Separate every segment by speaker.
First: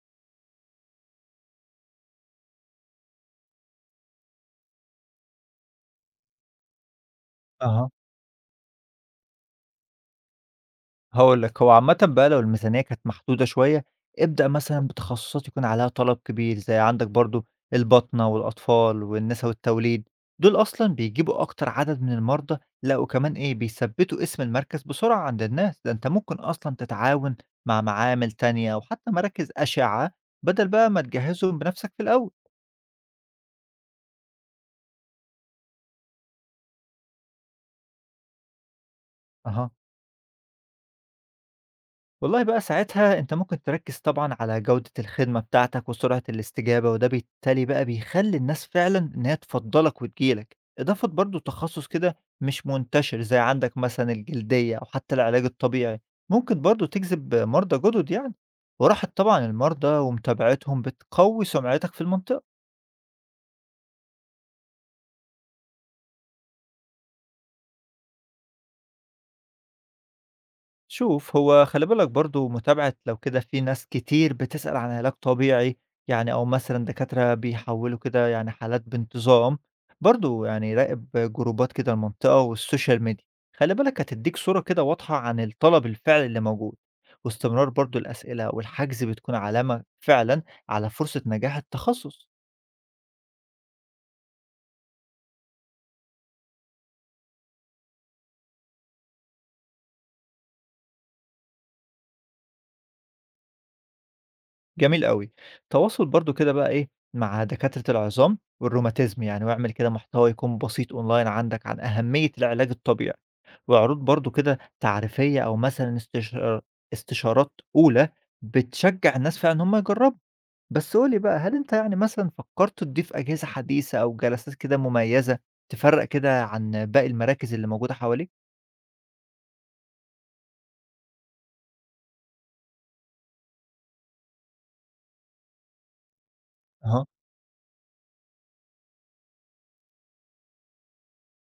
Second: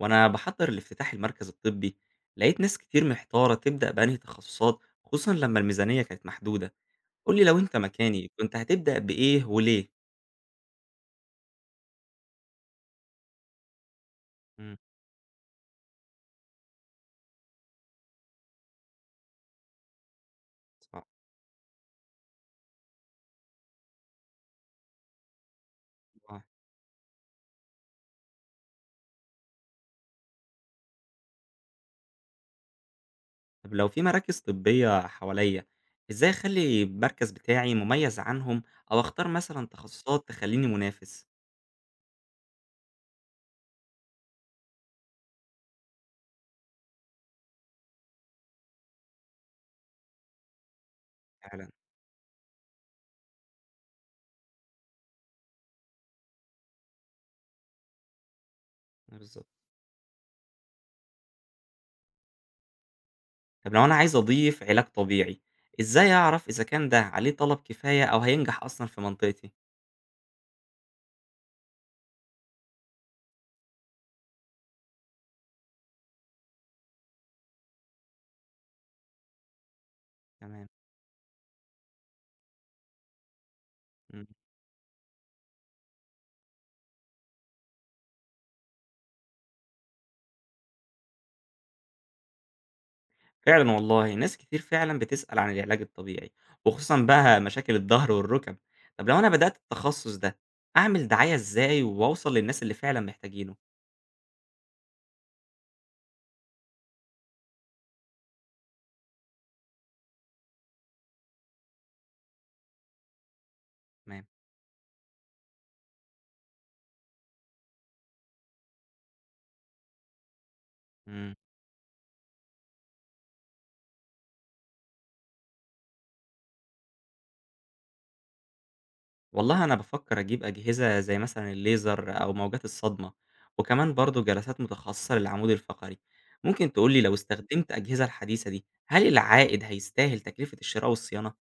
Speaker 1: وأنا بحضر لافتتاح المركز الطبي، لقيت ناس كتير محتارة تبدأ بأنهي تخصصات، خصوصا لما الميزانية كانت محدودة. قولي لو أنت
Speaker 2: أها،
Speaker 1: مكاني كنت هتبدأ بإيه وليه؟
Speaker 2: هاقول لك هو عامةً بقى لو الميزانية كانت محدودة شوية، ابدأ
Speaker 1: مم.
Speaker 2: مثلًا بتخصصات يكون عليها طلب كبير، زي عندك برضه الباطنة والأطفال والنسا والتوليد، دول أصلًا
Speaker 1: صح.
Speaker 2: بيجيبوا أكتر عدد من المرضى، لأ وكمان إيه بيثبّتوا اسم المركز بسرعة عند الناس، ده أنت ممكن
Speaker 1: آه.
Speaker 2: أصلًا تتعاون مع معامل تانية، وحتى مراكز أشعة بدل بقى ما تجهّزهم بنفسك في الأول.
Speaker 1: طب لو في مراكز طبية حواليا، إزاي أخلي المركز بتاعي مميز عنهم أو أختار مثلا
Speaker 2: أها.
Speaker 1: تخصصات تخليني منافس؟
Speaker 2: والله بقى ساعتها أنت ممكن تركّز طبعًا على جودة الخدمة بتاعتك وسرعة الاستجابة، وده بالتالي بقى بيخلّي الناس فعلًا إن هي تفضّلك وتيجي لك. إضافة برضه
Speaker 1: فعلا.
Speaker 2: لتخصُّص كده مش منتشر زي عندك مثلًا الجلدية أو حتى العلاج الطبيعي، ممكن برضه تجذب مرضى جُدد يعني. وراحة
Speaker 1: آه،
Speaker 2: طبعًا
Speaker 1: بالظبط.
Speaker 2: المرضى ومتابعتهم بتقوّي سمعتك في المنطقة.
Speaker 1: طب لو أنا عايز أضيف علاج طبيعي، إزاي أعرف إذا كان ده عليه طلب كفاية أو هينجح أصلا في منطقتي؟
Speaker 2: شوف هو خلي بالك برضه متابعة لو كده في ناس كتير بتسأل عن علاج طبيعي يعني، أو مثلا دكاترة بيحولوا كده يعني حالات بانتظام، برضه
Speaker 1: تمام.
Speaker 2: يعني راقب جروبات كده المنطقة والسوشيال ميديا. خلي بالك
Speaker 1: مم.
Speaker 2: هتديك صورة كده واضحة عن الطلب الفعلي اللي موجود، واستمرار برضه الأسئلة والحجز بتكون علامة فعلا على فرصة نجاح التخصص.
Speaker 1: فعلًا والله، ناس كتير فعلًا بتسأل عن العلاج الطبيعي، وخصوصًا بقى مشاكل الضهر والركب. طب لو أنا بدأت التخصص ده، أعمل دعاية إزاي وأوصل للناس اللي فعلًا محتاجينه؟
Speaker 2: جميل أوي. تواصل برضه كده بقى إيه، مع دكاترة العظام والروماتيزم يعني، واعمل كده محتوى يكون بسيط أونلاين عندك عن أهمية العلاج الطبيعي، وعروض
Speaker 1: تمام.
Speaker 2: برضه كده تعريفية أو مثلًا استشارات أولى بتشجّع الناس فعلًا إن هم يجربوا. بس قُل لي
Speaker 1: إمم.
Speaker 2: بقى، هل أنت يعني مثلًا فكرت تضيف أجهزة حديثة أو جلسات كده مميزة تفرّق كده عن باقي المراكز اللي موجودة حواليك؟
Speaker 1: والله أنا بافكر أجيب أجهزة زي مثلًا الليزر أو موجات الصدمة، وكمان برضه جلسات متخصصة للعمود الفقري. ممكن تقول لي
Speaker 2: أها.
Speaker 1: لو استخدمت أجهزة الحديثة دي، هل العائد هيستاهل تكلفة الشراء والصيانة؟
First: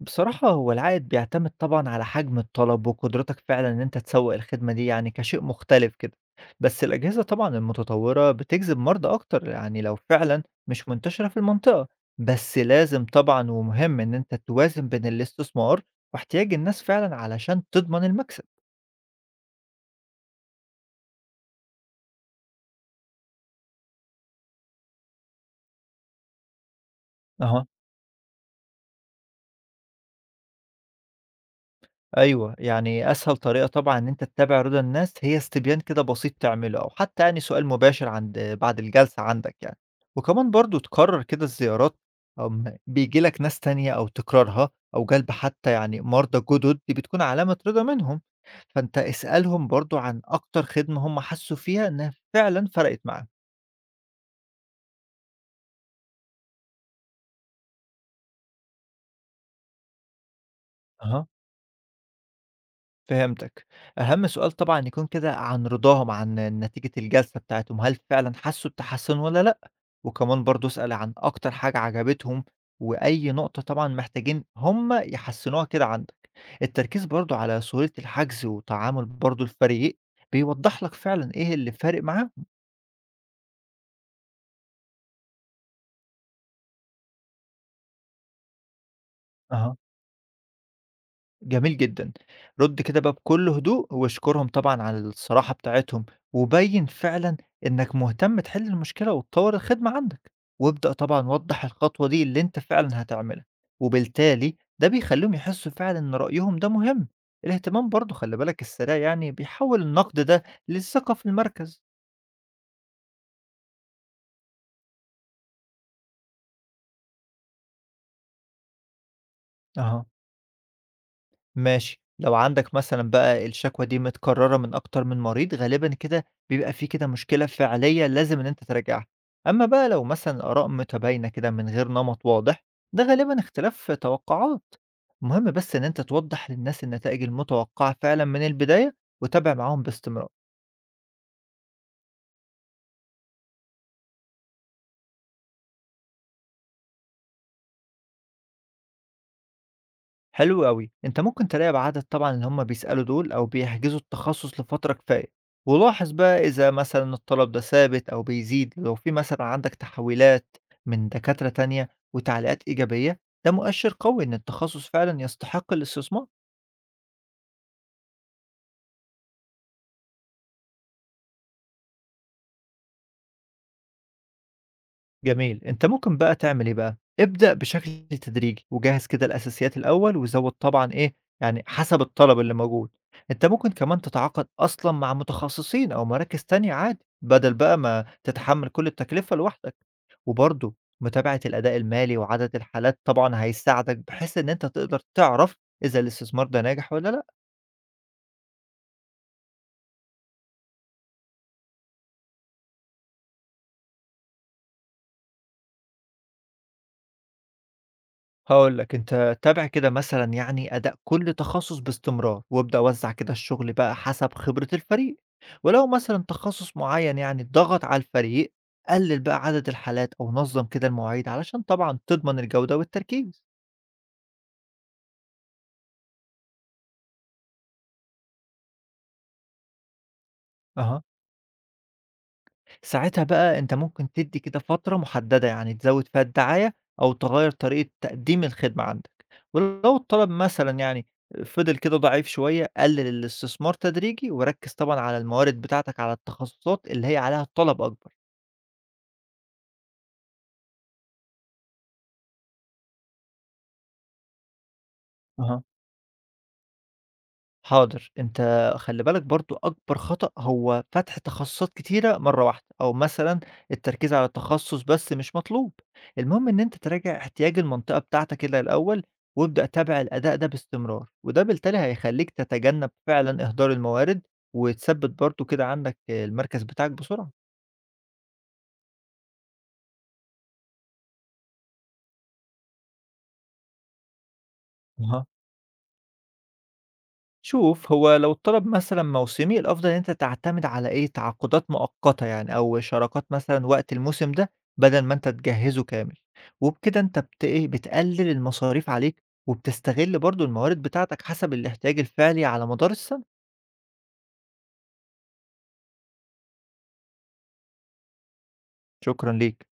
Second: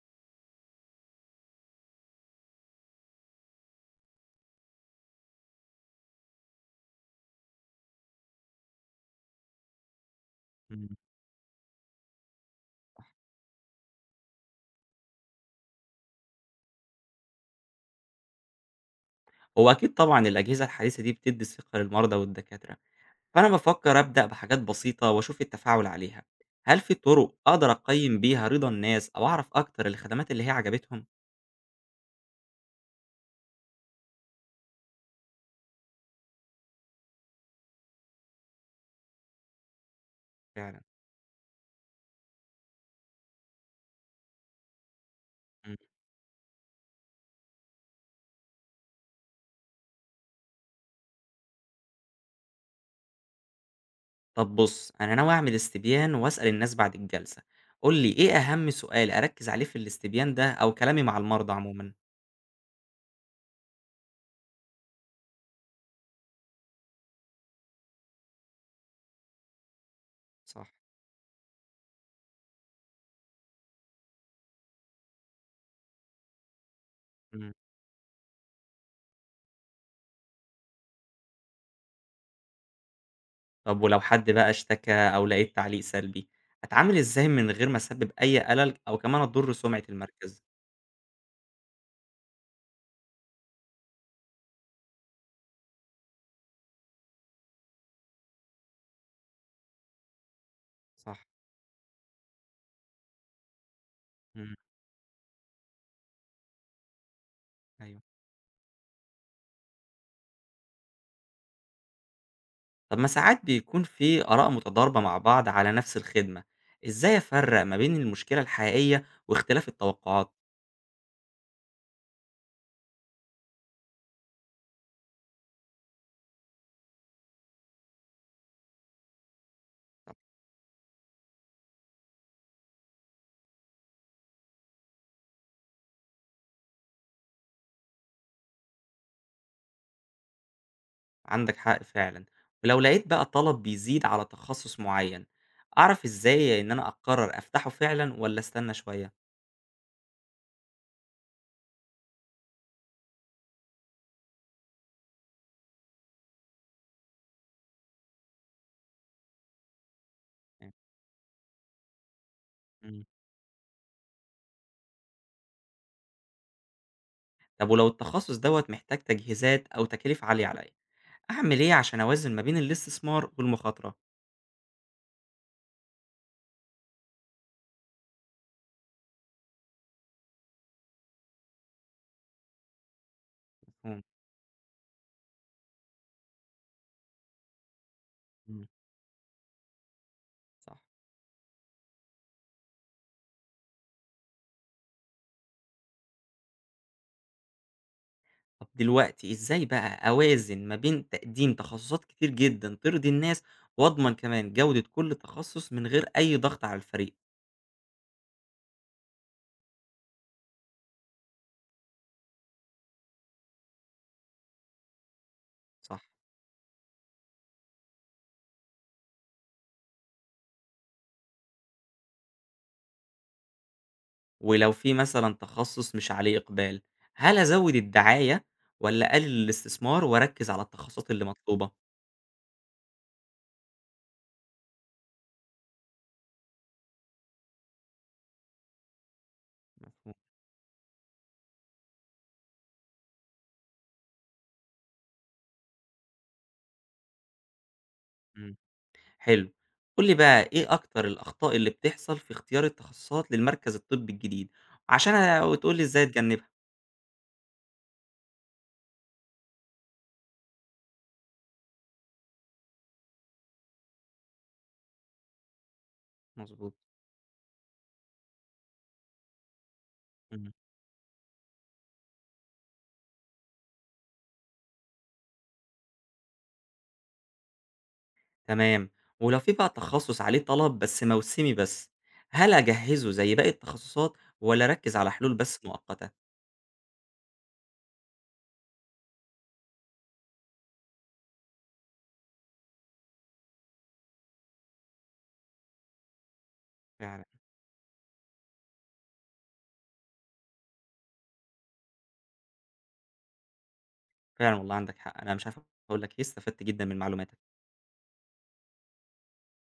Speaker 2: بصراحة هو العائد بيعتمد طبعًا على حجم الطلب وقدرتك فعلًا إن أنت تسوق الخدمة دي يعني كشيء مختلف كده، بس الأجهزة طبعًا المتطورة بتجذب مرضى أكتر يعني لو فعلًا مش
Speaker 1: إمم.
Speaker 2: منتشرة في المنطقة، بس لازم طبعًا ومهم إن أنت توازن بين الاستثمار واحتياج الناس فعلًا علشان تضمن المكسب.
Speaker 1: هو أكيد طبعًا الأجهزة الحديثة دي بتدي ثقة للمرضى والدكاترة. فأنا بفكر أبدأ بحاجات بسيطة وأشوف التفاعل عليها. هل في طرق
Speaker 2: أها.
Speaker 1: أقدر أقيم بيها رضا الناس أو أعرف أكتر الخدمات اللي هي عجبتهم؟
Speaker 2: أيوه، يعني أسهل طريقة طبعًا إن أنت تتابع رضا الناس هي استبيان كده بسيط تعمله، أو حتى يعني سؤال مباشر عند بعد الجلسة عندك يعني، وكمان برضه
Speaker 1: فعلا.
Speaker 2: تكرر كده الزيارات أو م بييجي لك ناس تانية أو تكرارها أو جلب حتى
Speaker 1: مم.
Speaker 2: يعني مرضى جدد، دي بتكون علامة رضا منهم، فأنت اسألهم برضه عن أكتر خدمة هم حسّوا فيها إنها فعلًا فرقت معاهم.
Speaker 1: طب بص، أنا ناوي أعمل استبيان وأسأل الناس بعد الجلسة. قول لي إيه أهم سؤال أركز عليه في الاستبيان ده أو كلامي مع
Speaker 2: أها.
Speaker 1: المرضى عموما؟
Speaker 2: فهمتك. أهم سؤال طبعًا يكون كده عن رضاهم عن نتيجة الجلسة بتاعتهم، هل فعلًا حسّوا بتحسُّن والّا لأ؟ وكمان
Speaker 1: صح.
Speaker 2: برضه اسأل عن أكتر حاجة عجبتهم، وأي نقطة طبعًا محتاجين هم يحسّنوها كده عندك. التركيز برضه
Speaker 1: مم.
Speaker 2: على سهولة الحجز وتعامل برضه الفريق، بيوضّح لك فعلًا إيه اللي فارق معاهم.
Speaker 1: طب ولو حد بقى اشتكى أو لقيت تعليق سلبي، أتعامل إزاي من غير ما أسبب أي قلق أو كمان أضر
Speaker 2: أها.
Speaker 1: سمعة المركز؟
Speaker 2: جميل جدًا. رُد كده بقى بكل هدوء واشكرهم طبعًا على الصراحة بتاعتهم، وبيّن فعلًا إنّك مهتم تحل المشكلة وتطوّر الخدمة عندك، وابدأ
Speaker 1: صح.
Speaker 2: طبعًا وضّح الخطوة دي اللي أنت فعلًا هتعملها،
Speaker 1: مم.
Speaker 2: وبالتالي ده بيخلّيهم يحسّوا فعلًا إن رأيهم ده مهم. الاهتمام
Speaker 1: أيوة.
Speaker 2: برضه خلّي بالك السريع يعني بيحوّل النقد ده للثقة في المركز.
Speaker 1: طب ما ساعات بيكون في آراء متضاربة مع بعض على نفس الخدمة، إزاي أفرق ما بين المشكلة الحقيقية واختلاف
Speaker 2: أها.
Speaker 1: التوقعات؟
Speaker 2: ماشي، لو عندك مثلًا بقى الشكوى دي متكررة من أكتر من مريض، غالبًا كده بيبقى في كده مشكلة فعلية لازم إن أنت تراجعها، أمّا بقى لو
Speaker 1: طب.
Speaker 2: مثلًا آراء متباينة كده من غير نمط واضح، ده غالبًا اختلاف في توقعات، المهم بس إن أنت توضح للناس النتائج المتوقعة فعلًا من البداية وتابع معاهم باستمرار.
Speaker 1: عندك حق فعلا. ولو لقيت بقى طلب بيزيد على تخصص معين، أعرف إزاي إن أنا أقرر أفتحه فعلا ولا أستنى شوية؟
Speaker 2: حلو أوي، أنت ممكن تراقب عدد طبعًا اللي هم بيسألوا دول أو بيحجزوا التخصص لفترة كفاية، ولاحظ بقى إذا مثلًا الطلب ده ثابت أو بيزيد، لو في مثلًا عندك تحويلات من دكاترة تانية وتعليقات
Speaker 1: مم.
Speaker 2: إيجابية، ده مؤشر قوي إن التخصص فعلًا يستحق الاستثمار.
Speaker 1: طب ولو التخصص دوت محتاج تجهيزات أو تكاليف عالية عليا، أعمل إيه عشان أوازن ما بين الاستثمار والمخاطرة؟
Speaker 2: جميل. أنت ممكن بقى تعمل إيه بقى، ابدأ بشكل تدريجي وجهّز كده الأساسيات الأول وزوّد طبعًا إيه، يعني حسب الطلب اللي موجود. أنت ممكن كمان
Speaker 1: مفهوم.
Speaker 2: تتعاقد أصلًا مع متخصصين أو مراكز تانية عادي، بدل بقى ما
Speaker 1: مم.
Speaker 2: تتحمّل كل التكلفة لوحدك. وبرضه
Speaker 1: صح.
Speaker 2: متابعة الأداء المالي وعدد الحالات طبعًا هيساعدك بحيث إن أنت تقدر تعرف إذا الاستثمار ده ناجح والّا لأ.
Speaker 1: طب دلوقتي إزاي بقى أوازن ما بين تقديم تخصصات كتير جدًا ترضي الناس، وأضمن كمان جودة كل تخصص من غير أي ضغط على الفريق؟
Speaker 2: هاقول لك، أنت تابع كده مثلًا يعني أداء كل تخصص باستمرار، وابدأ وزّع كده الشغل بقى حسب خبرة الفريق، ولو
Speaker 1: صح.
Speaker 2: مثلًا تخصص معيّن يعني ضغط على الفريق، قلل بقى عدد الحالات أو نظّم كده المواعيد علشان طبعًا تضمن الجودة والتركيز.
Speaker 1: ولو في مثلًا تخصص مش عليه إقبال، هل أزود الدعاية والّا أقلل الاستثمار وأركز على
Speaker 2: أها.
Speaker 1: التخصصات اللي مطلوبة؟
Speaker 2: ساعتها بقى أنت ممكن تدّي كده فترة محددة، يعني تزوّد فيها الدعاية أو تغيّر طريقة تقديم الخدمة عندك، ولو
Speaker 1: مفهوم.
Speaker 2: الطلب مثلًا يعني فضل كده ضعيف شوية، قلل الاستثمار تدريجي وركّز طبعًا على الموارد بتاعتك على التخصصات اللي هي عليها طلب أكبر.
Speaker 1: إمم. حلو. قُل لي بقى إيه أكتر الأخطاء اللي بتحصل في اختيار التخصصات للمركز الطبي الجديد، عشان
Speaker 2: أها.
Speaker 1: وتقول لي إزاي أتجنبها؟
Speaker 2: حاضر، أنت خلّي بالك برضه أكبر خطأ هو فتح تخصصات كتيرة مرّة واحدة، أو مثلًا التركيز على تخصص بس مش مطلوب، المهم إن
Speaker 1: مضبوط.
Speaker 2: أنت تراجع احتياج المنطقة بتاعتك كده الأول، وابدأ تابع الأداء ده
Speaker 1: إمم.
Speaker 2: باستمرار، وده بالتالي هيخلّيك تتجنب فعلًا إهدار الموارد، وتثبّت برضه كده عندك المركز بتاعك بسرعة.
Speaker 1: تمام. ولو في بقى تخصص عليه طلب بس موسمي بس، هل أجهّزه زي باقي التخصصات والّا أركّز على حلول بس مؤقتة؟
Speaker 2: شوف هو لو الطلب مثلا موسمي الافضل ان انت تعتمد على ايه تعاقدات مؤقته يعني او شراكات مثلا وقت الموسم ده بدل ما انت تجهزه كامل، وبكده انت
Speaker 1: فعلًا.
Speaker 2: بت ايه بتقلل المصاريف عليك وبتستغل برضو الموارد بتاعتك حسب الاحتياج الفعلي على مدار السنه.
Speaker 1: فعلًا والله عندك حق، أنا مش عارف أقول لك إيه، استفدت جدًا من المعلومات.
Speaker 2: شكرا ليك.